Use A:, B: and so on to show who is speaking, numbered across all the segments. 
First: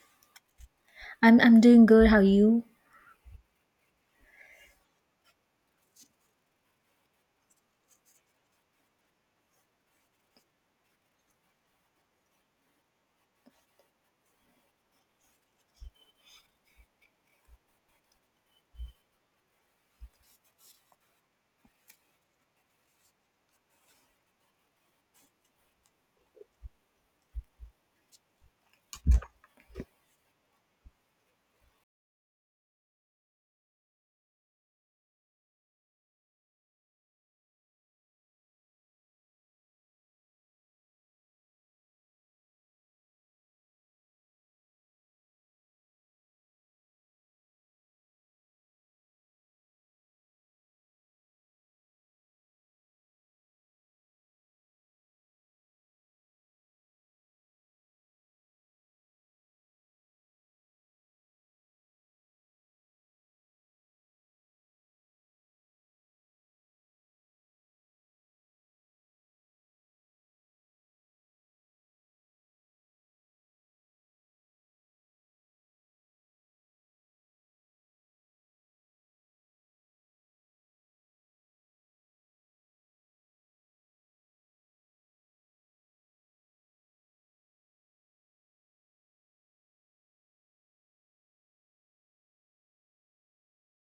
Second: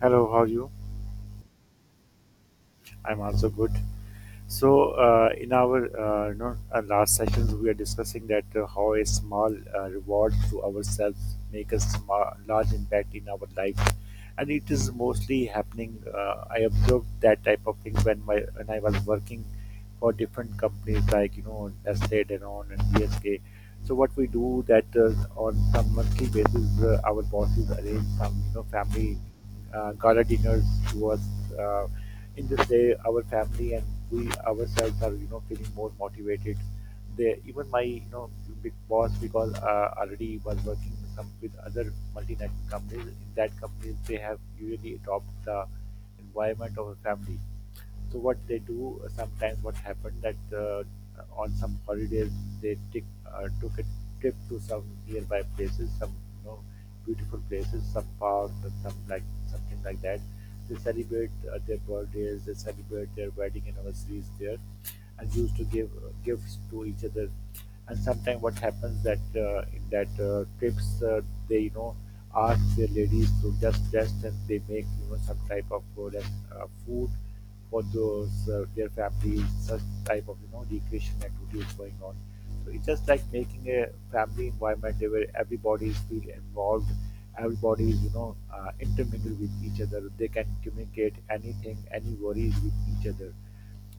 A: Hello, how are you?
B: I'm doing good. How are you?
A: I'm also good. So in our last sessions, we are discussing that how a small reward to ourselves make a small, large impact in our life, and it is mostly happening. I observed that type of thing when I was working for different companies like you know Nestle, Danone, and BSK. So what we do that on some monthly basis, our bosses arrange some you know family gala dinners to us. Uh, in this day our family and we ourselves are you know feeling more motivated, they even my you know big boss, because already was working with other multinational companies. In that companies they have usually adopt the environment of a family. So what they do, sometimes, what happened that on some holidays they took a trip to some nearby places, some you know beautiful places, some parks, and some like something like that. They celebrate their birthdays, they celebrate their wedding anniversaries there, and used to give gifts to each other. And sometimes what happens that in that trips, they you know ask their ladies to just rest and they make you know some type of product, food, for those their families. Such type of you know recreation activity is going on. So it's just like making a family environment where everybody is feel involved, everybody is you know intermingled with each other, they can communicate anything, any worries with each other.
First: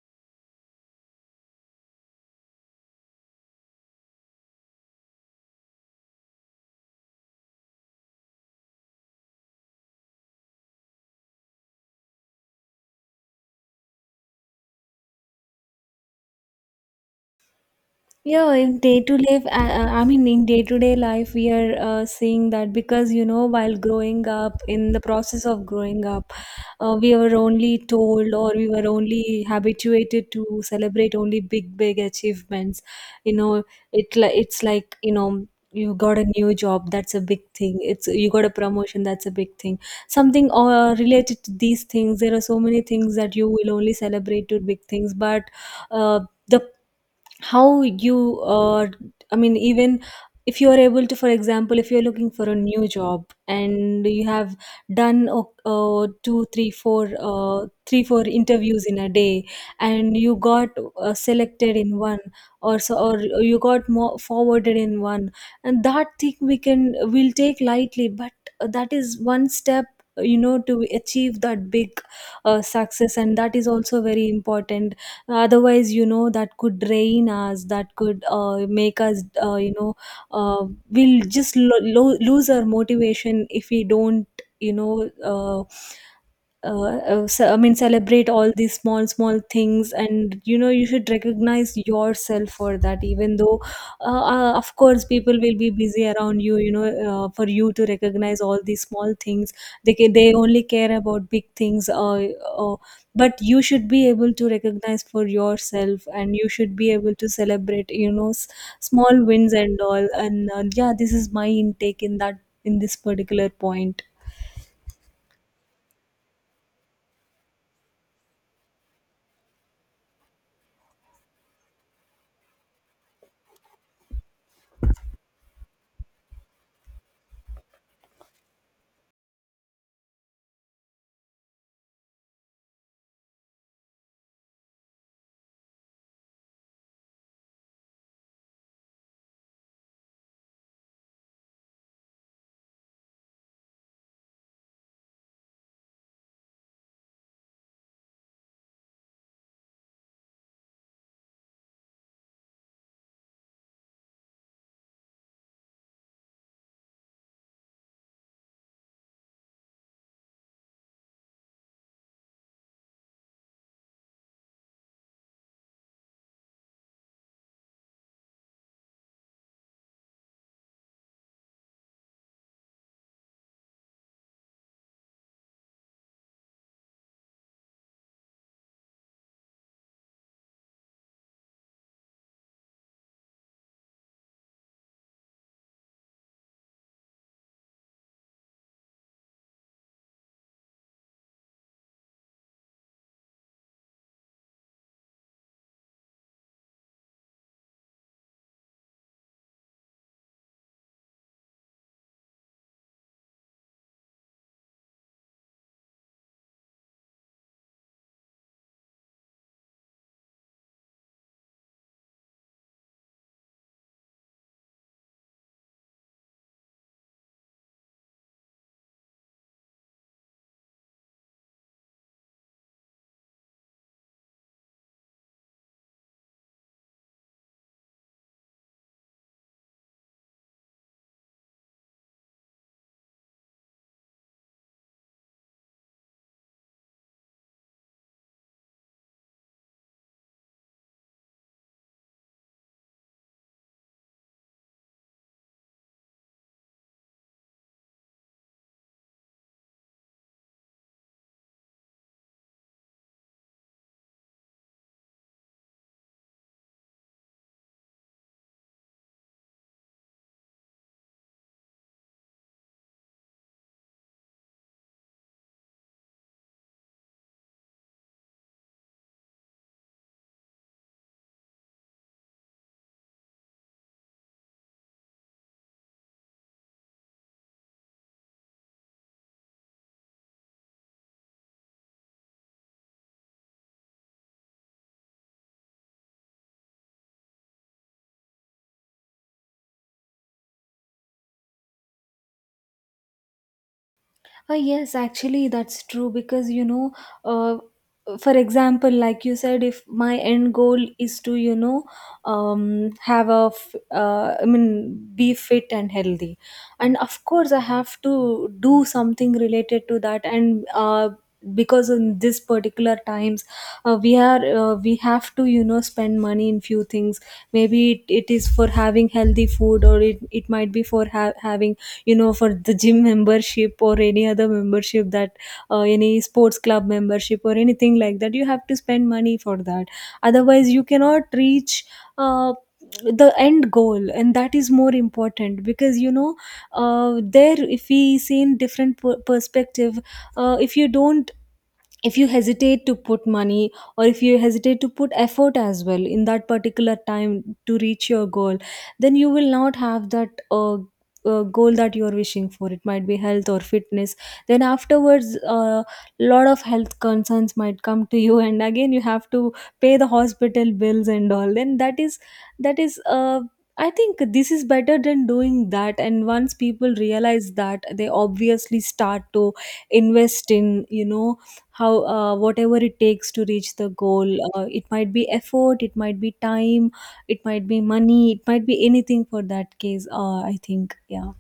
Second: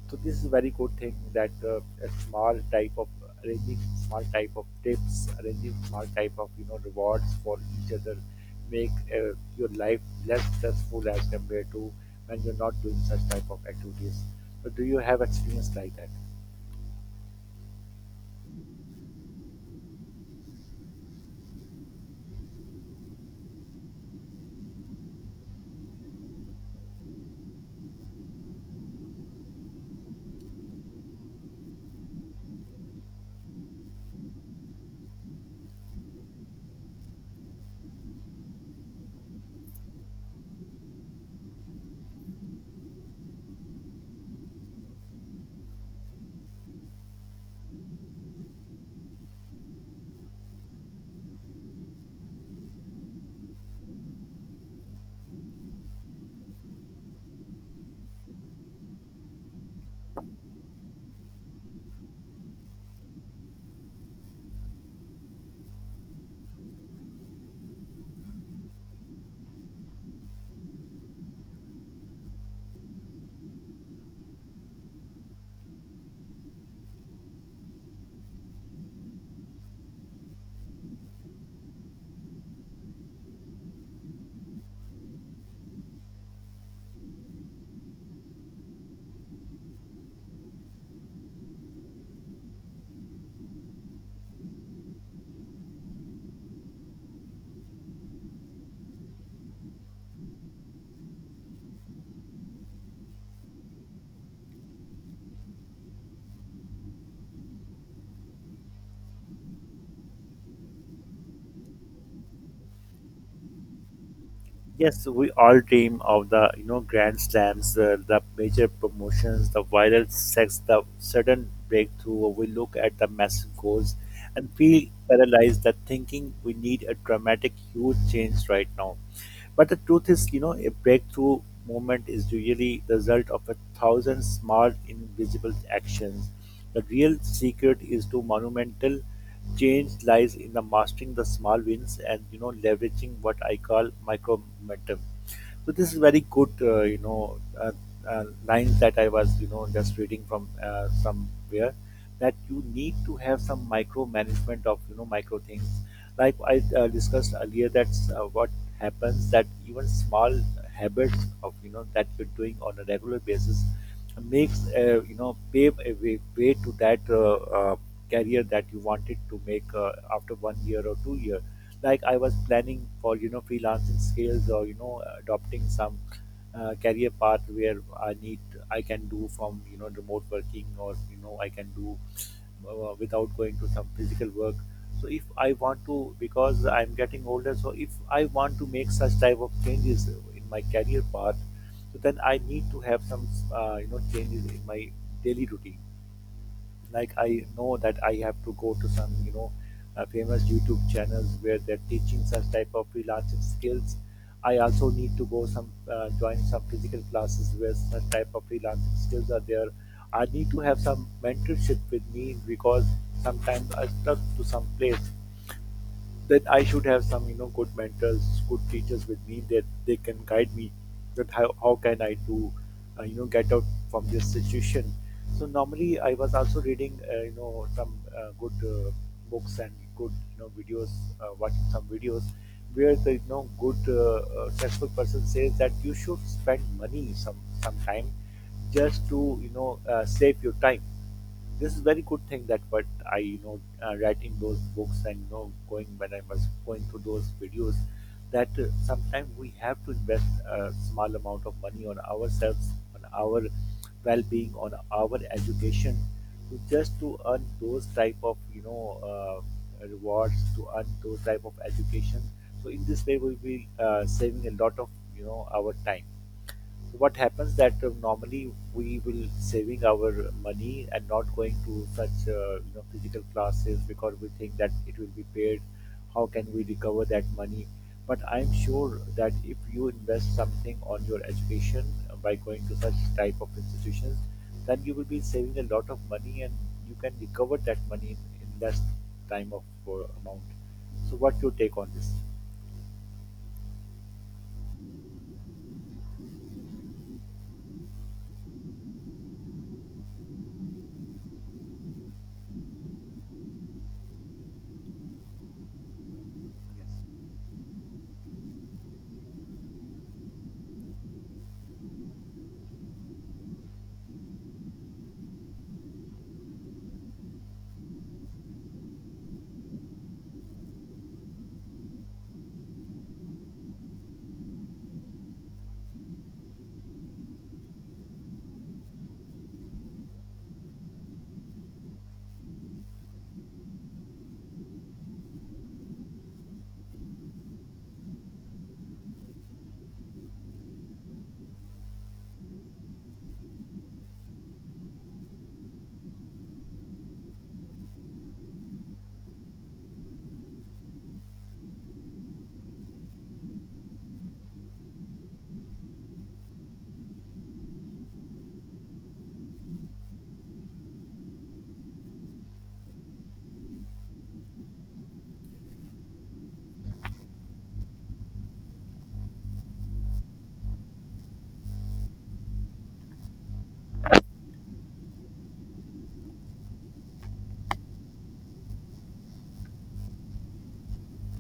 A: So this is a very good thing that a small type of arranging, small type of tips, arranging small type of you know rewards for each other make your life less stressful as compared to when you're not doing such type of activities. So do you have experience like that?
B: Yeah, in day to life, I mean, in day to day life, we are seeing that because you know, while growing up, in the process of growing up, we were only told or we were only habituated to celebrate only big, big achievements. You know, it's like you know, you got a new job, that's a big thing. It's you got a promotion, that's a big thing. Something related to these things. There are so many things that you will only celebrate to big things, but uh, the how you I mean even if you are able to, for example, if you're looking for a new job and you have done 2 3 4 3 4 interviews in a day, and you got selected in one or so, or you got more forwarded in one. And that thing we can we'll take lightly, but that is one step, you know, to achieve that big success, and that is also very important. Otherwise, you know, that could drain us, that could make us uh, we'll just lose our motivation if we don't you know uh, I mean, celebrate all these small, small things, and you know, you should recognize yourself for that. Even though, of course, people will be busy around you, you know, for you to recognize all these small things. They only care about big things, uh, but you should be able to recognize for yourself, and you should be able to celebrate, you know, small wins and all. And yeah, this is my intake in that in this particular point.
A: Yes, we all dream of the you know grand slams, the major promotions, the viral sex, the sudden breakthrough. We look at the massive goals and feel paralyzed that thinking we need a dramatic, huge change right now. But the truth is, you know, a breakthrough movement is usually the result of a thousand small, invisible actions. The real secret is to monumental change lies in the mastering the small wins and you know leveraging what I call micro momentum. So this is very good, uh, lines that I was, you know, just reading from somewhere, that you need to have some micromanagement of, you know, micro things. Like I discussed earlier, that's what happens, that even small habits of, you know, that you're doing on a regular basis makes, you know, pave a way to that career that you wanted to make after one year or 2 years. Like I was planning for you know freelancing skills, or you know adopting some career path where i need I can do from you know remote working, or you know I can do without going to some physical work. So if I want to, because I'm getting older, so if I want to make such type of changes in my career path, so then I need to have some you know changes in my daily routine. Like I know that I have to go to some you know famous YouTube channels where they're teaching such type of freelancing skills. I also need to go some join some physical classes where such type of freelancing skills are there. I need to have some mentorship with me, because sometimes I stuck to some place, that I should have some, you know, good mentors, good teachers with me that they can guide me. How can I do, get out from this situation. So normally I was also reading, some good uh, books and good, you know, videos, watching some videos where the, you know, good successful person says that you should spend money some time just to, you know, save your time. This is very good thing that what I you know writing those books and you know going when I was going through those videos, that sometimes we have to invest a small amount of money on ourselves, on our well-being, on our education, to just to earn those type of you know uh, rewards, to earn those type of education. So in this way we'll be saving a lot of you know our time. What happens that normally we will saving our money and not going to such you know physical classes, because we think that it will be paid, how can we recover that money. But I'm sure that if you invest something on your education by going to such type of institutions, then you will be saving a lot of money, and you can recover that money in less time of amount. So what your take on this?
B: Yes, actually, that's true because you know, uh, for example, like you said, if my end goal is to, you know, have a, I mean, be fit and healthy, and of
A: Yes.
B: course, I have to do something related to that, and because in this particular times, we have to, you know, spend money in few things. Maybe it is for having healthy food, or it might be for having, you know, for the gym membership or any other membership that, any sports club membership or anything like that. You have to spend money for that, otherwise you cannot reach uh, the end goal, and that is more important because you know, there, if we see in different perspective, if you don't, if you hesitate to put money, or if you hesitate to put effort as well in that particular time to reach your goal, then you will not have that goal that you are wishing for. It might be health or fitness. Then afterwards, a lot of health concerns might come to you, and again you have to pay the hospital bills and all. Then that is, that is uh, I think this is better than doing that, and once people realize that, they obviously start to invest in, you know, how, whatever it takes to reach the goal. It might be effort, it might be time, it might be money, it might be anything. For that case, I think, yeah.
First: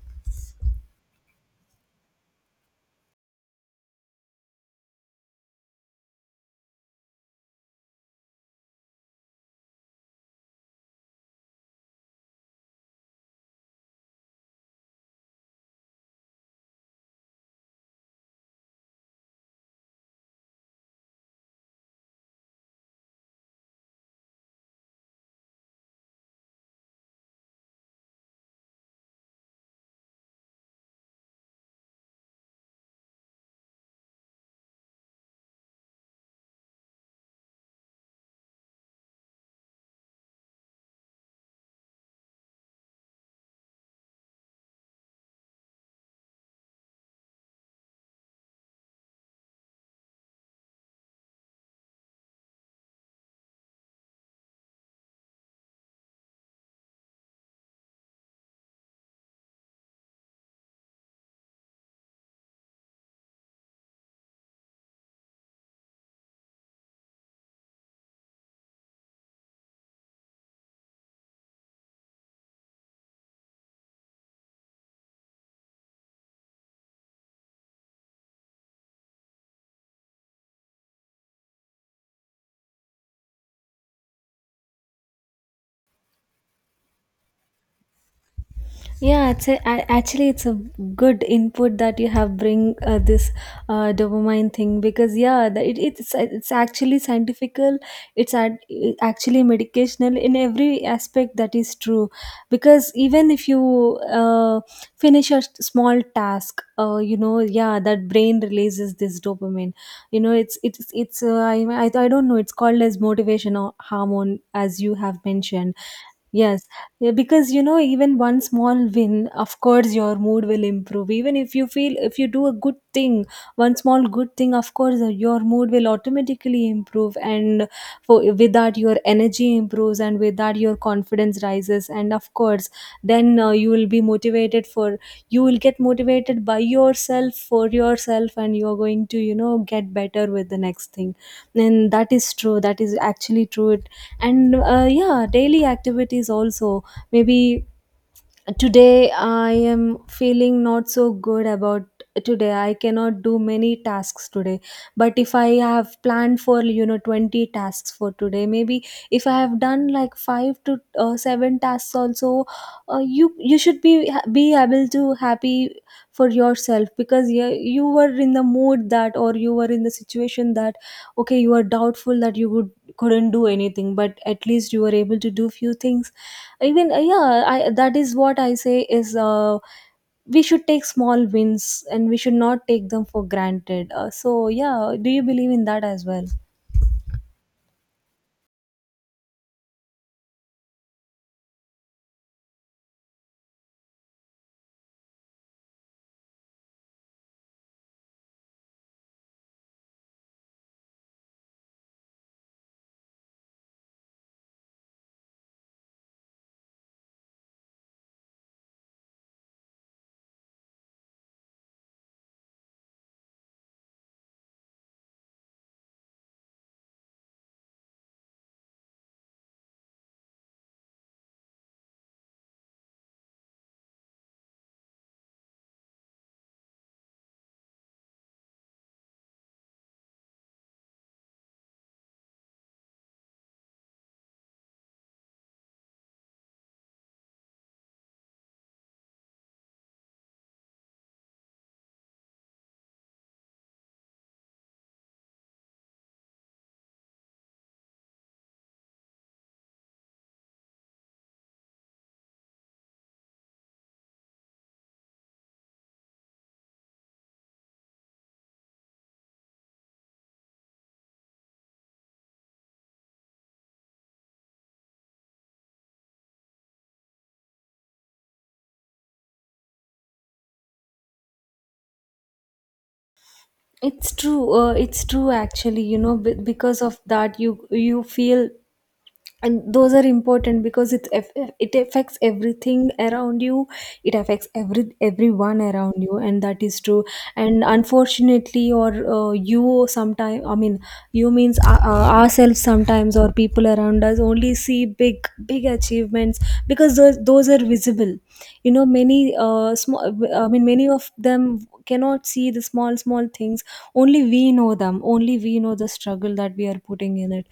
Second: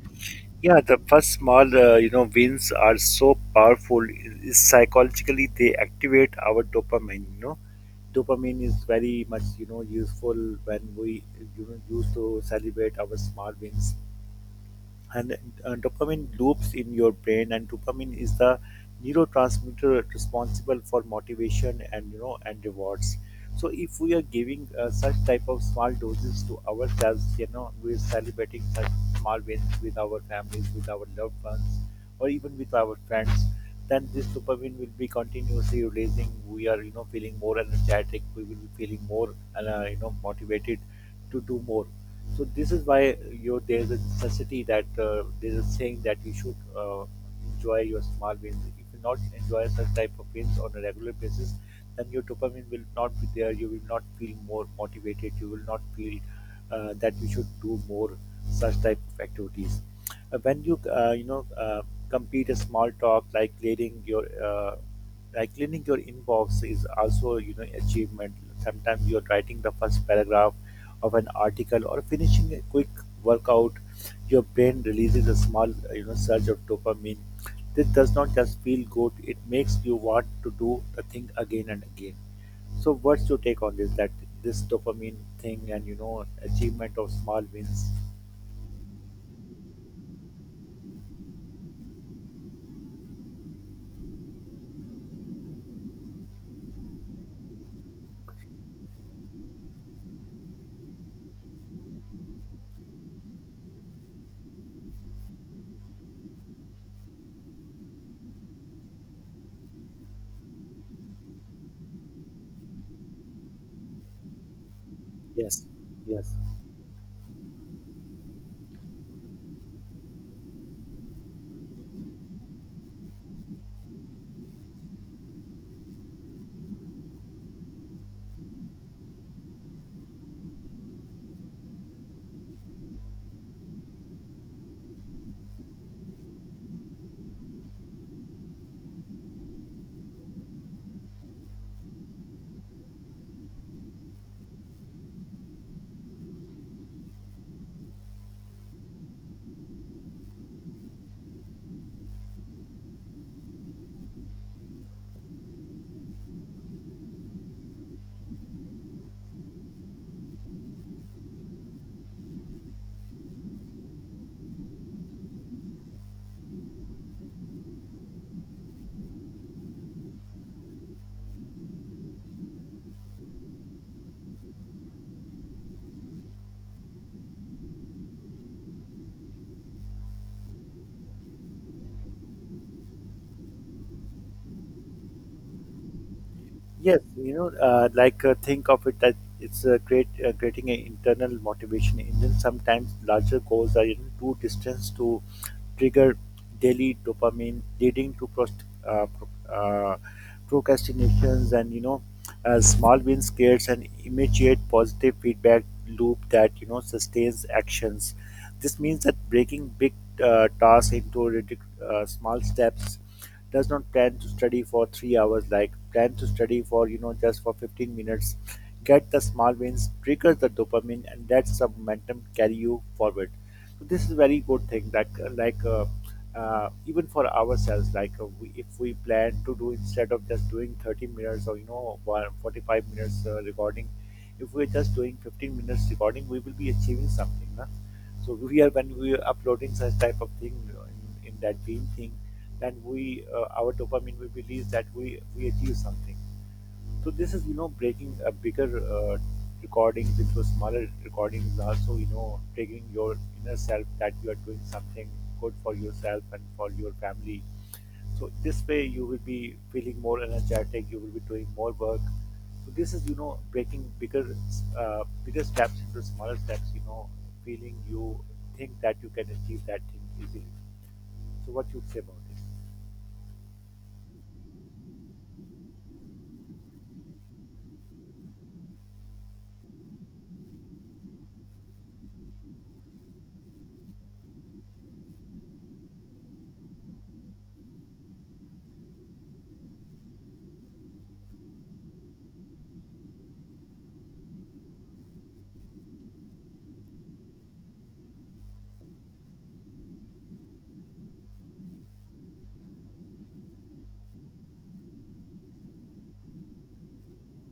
A: Yeah, the first small, wins are so powerful. It's psychologically they activate our dopamine. You know, dopamine is very much you know useful when we you know used to celebrate our small wins, and dopamine loops in your brain, and dopamine is the neurotransmitter responsible for motivation and you know and rewards. So if we are giving such type of small doses to ourselves, you know we're celebrating such small wins with our families, with our loved ones, or even with our friends, then this dopamine will be continuously releasing, we are you know feeling more energetic, we will be feeling more you know motivated to do more. So this is why you there's a necessity that there's a saying that you should enjoy your small wins. If you not enjoy such type of wins on a regular basis, then your dopamine will not be there. You will not feel more motivated. You will not feel that you should do more such type of activities. When you you know complete a small talk, like clearing your like cleaning your inbox is also you know achievement. Sometimes you're writing the first paragraph of an article, or finishing a quick workout, your brain releases a small you know surge of dopamine. This does not just feel good; it makes you want to do the thing again and again. So, what's your take on this? That this dopamine thing and you know achievement of small wins.
B: Yeah, it's actually, it's a good input that you have bring, this dopamine thing, because yeah, it's actually scientifical. It's ad, Actually medicational in every aspect. That is true because even if you finish a small task, you know, yeah, that brain releases this dopamine. You know, it's I don't know. It's called as motivation or hormone, as you have
A: Yes,
B: mentioned.
A: yes.
B: Yes, yeah, because you know, even one small win, of course, your mood will improve. Even if you feel, if you do a good thing, one small good thing, of course, your mood will automatically improve. And for, with that, your energy improves, and with that, your confidence rises. And of course, then you will be motivated for, you will get motivated by yourself, for yourself, and you are going to, you know, get better with the next thing. And that is true. That is actually true. It, and yeah, daily activities also, maybe today I am feeling not so good about, today I cannot do many tasks today, but if I have planned for, you know, 20 tasks for today, maybe if I have done like 5 to 7 tasks also, you should be able to happy for yourself, because you were in the mood that, or you were in the situation that, okay, you were doubtful that you would, couldn't do anything, but at least you were able to do few things. Even yeah, I that is what I say is, we should take small wins and we should not take them for granted. So yeah, do you believe in that as well?
A: Yes, you know, like think of it that it's a great creating an internal motivation engine. Sometimes larger goals are you know, too distant to trigger daily dopamine, leading to procrastinations, and you know small wins, scares, and immediate positive feedback loop that you know sustains actions. This means that breaking big tasks into small steps. Does not plan to study for 3 hours, like plan to study for you know just for 15 minutes, get the small wins, trigger the dopamine, and that's the momentum carry you forward. So this is a very good thing, that like uh, even for ourselves, we, if we plan to do, instead of just doing 30 minutes or you know 45 minutes recording, if we're just doing 15 minutes recording, we will be achieving something na? So we are, when we are uploading such type of thing you know, in that dream thing, and we our dopamine will release that we achieve something. So this is you know breaking a bigger uh, recordings into smaller recordings, also you know triggering your inner self that you are doing something good for yourself and for your family. So this way you will be feeling more energetic, you will be doing more work. So this is you know breaking bigger steps into smaller steps, you know feeling you think that you can achieve that thing easily. So what you say about it?
B: It's true. It's true. Actually, you know, because of that, you feel, and those are important because it affects everything around you, it affects everyone around you, and that is true. And unfortunately, or you sometimes, I mean, you means, ourselves sometimes, or people around us only see big, big achievements because those are visible. You know, many, small I mean many of them cannot see the small, small things. Only we know them, only we know the struggle that we are putting in it.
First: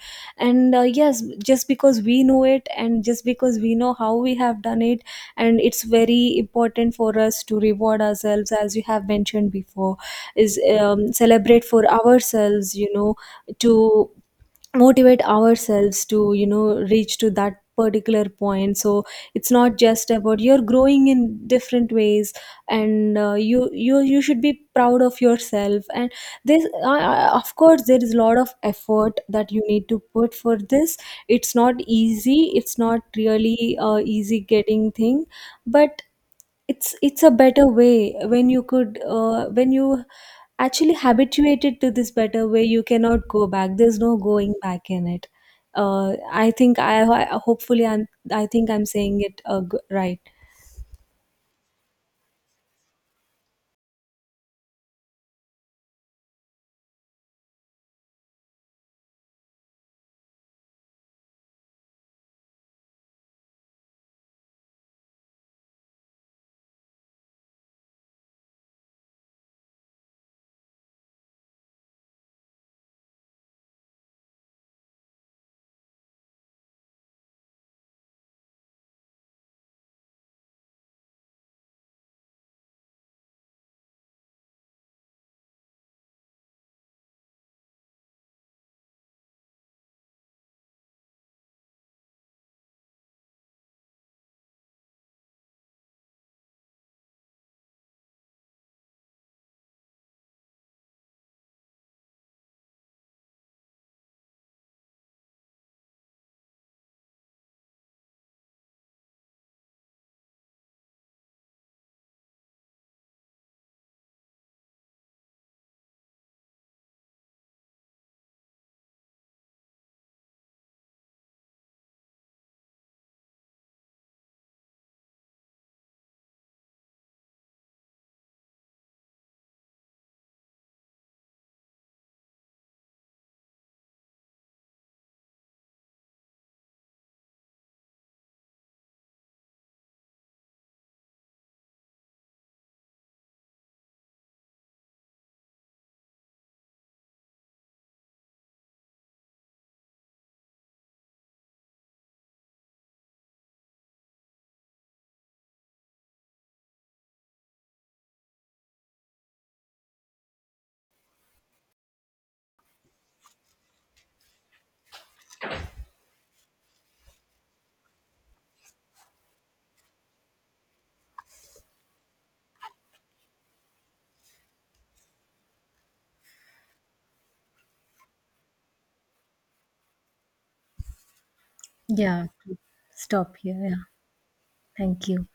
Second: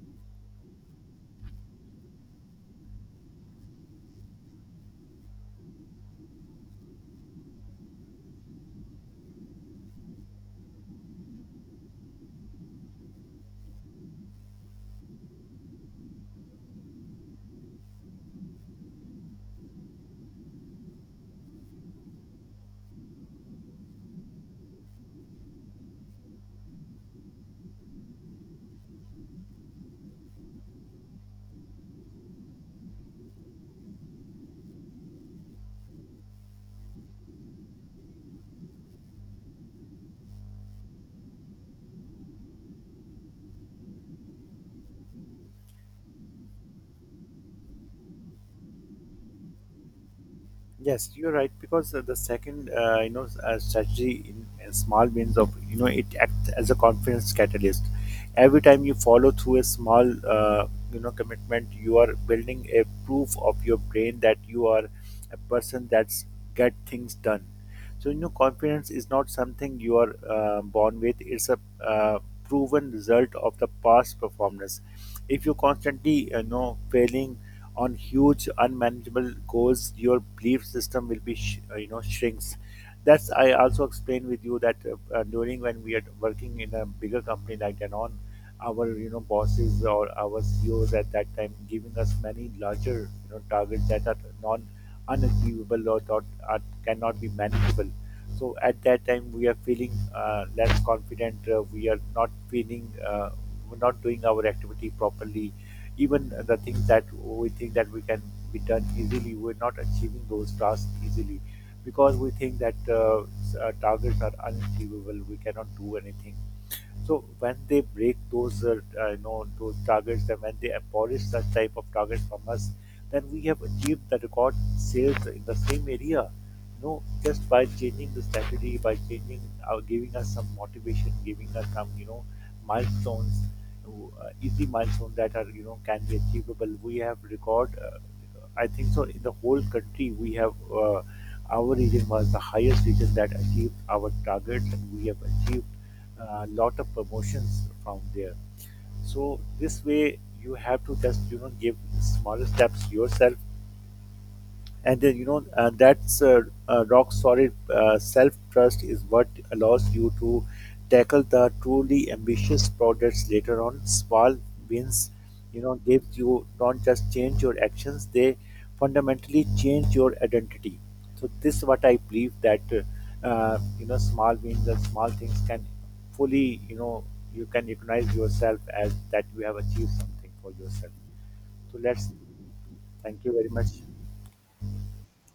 B: And yes, just because we know it, and just because we know how we have done it, and it's very important for us to reward ourselves. As you have mentioned before, is, celebrate for ourselves, you know, to motivate ourselves to, you know, reach to that particular point. So it's not just about, you're growing in different ways, and you should be proud of yourself, and this, of course, there is a lot of effort that you need to put for this. It's not easy, it's not really easy getting thing, but it's a better way when you could when you actually habituated to this better way, you cannot go back, there's no going back in it. I think I- Hopefully I'm I think I'm saying it right.
A: Yes, you're right, because the second, strategy in small wins of you know it acts as a confidence catalyst. Every time you follow through a small, commitment, you are building a proof of your brain that you are a person that's get things done. So you know, confidence is not something you are born with; it's a proven result of the past performance. If you constantly, failing on huge unmanageable goals, your belief system will be you know shrinks. That's I also explained with you that during when we are working in a bigger company like Danone, our you know bosses or our CEOs at that time giving us many larger you know targets that are non unachievable, or not are, cannot be manageable. So at that time we are feeling less confident, we are not feeling we're not doing our activity properly. Even the things that we think that we can be done easily, we're not achieving those tasks easily, because we think that targets are unachievable, we cannot do anything. So when they break those, you know, those targets, and when they abolish such type of targets from us, then we have achieved the record sales in the same area. You know, just by changing the strategy, by changing, giving us some motivation, giving us some, you know, milestones, easy milestones that are, you know, can be achievable. We have record I think so. In the whole country, we have our region was the highest region that achieved our targets, and we have achieved a lot of promotions from there. So this way, you have to just you know give smaller steps yourself, and then you know that's rock solid self trust is what allows you to tackle the truly ambitious projects later on. Small wins, you know, gives you don't just change your actions, they fundamentally change your identity. So this is what I believe that you know small wins and small things can fully you know you can recognize yourself as that you have achieved something for yourself. So let's
B: Yeah,
A: thank you
B: stop
A: very
B: here. Yeah,
A: much.
B: thank you.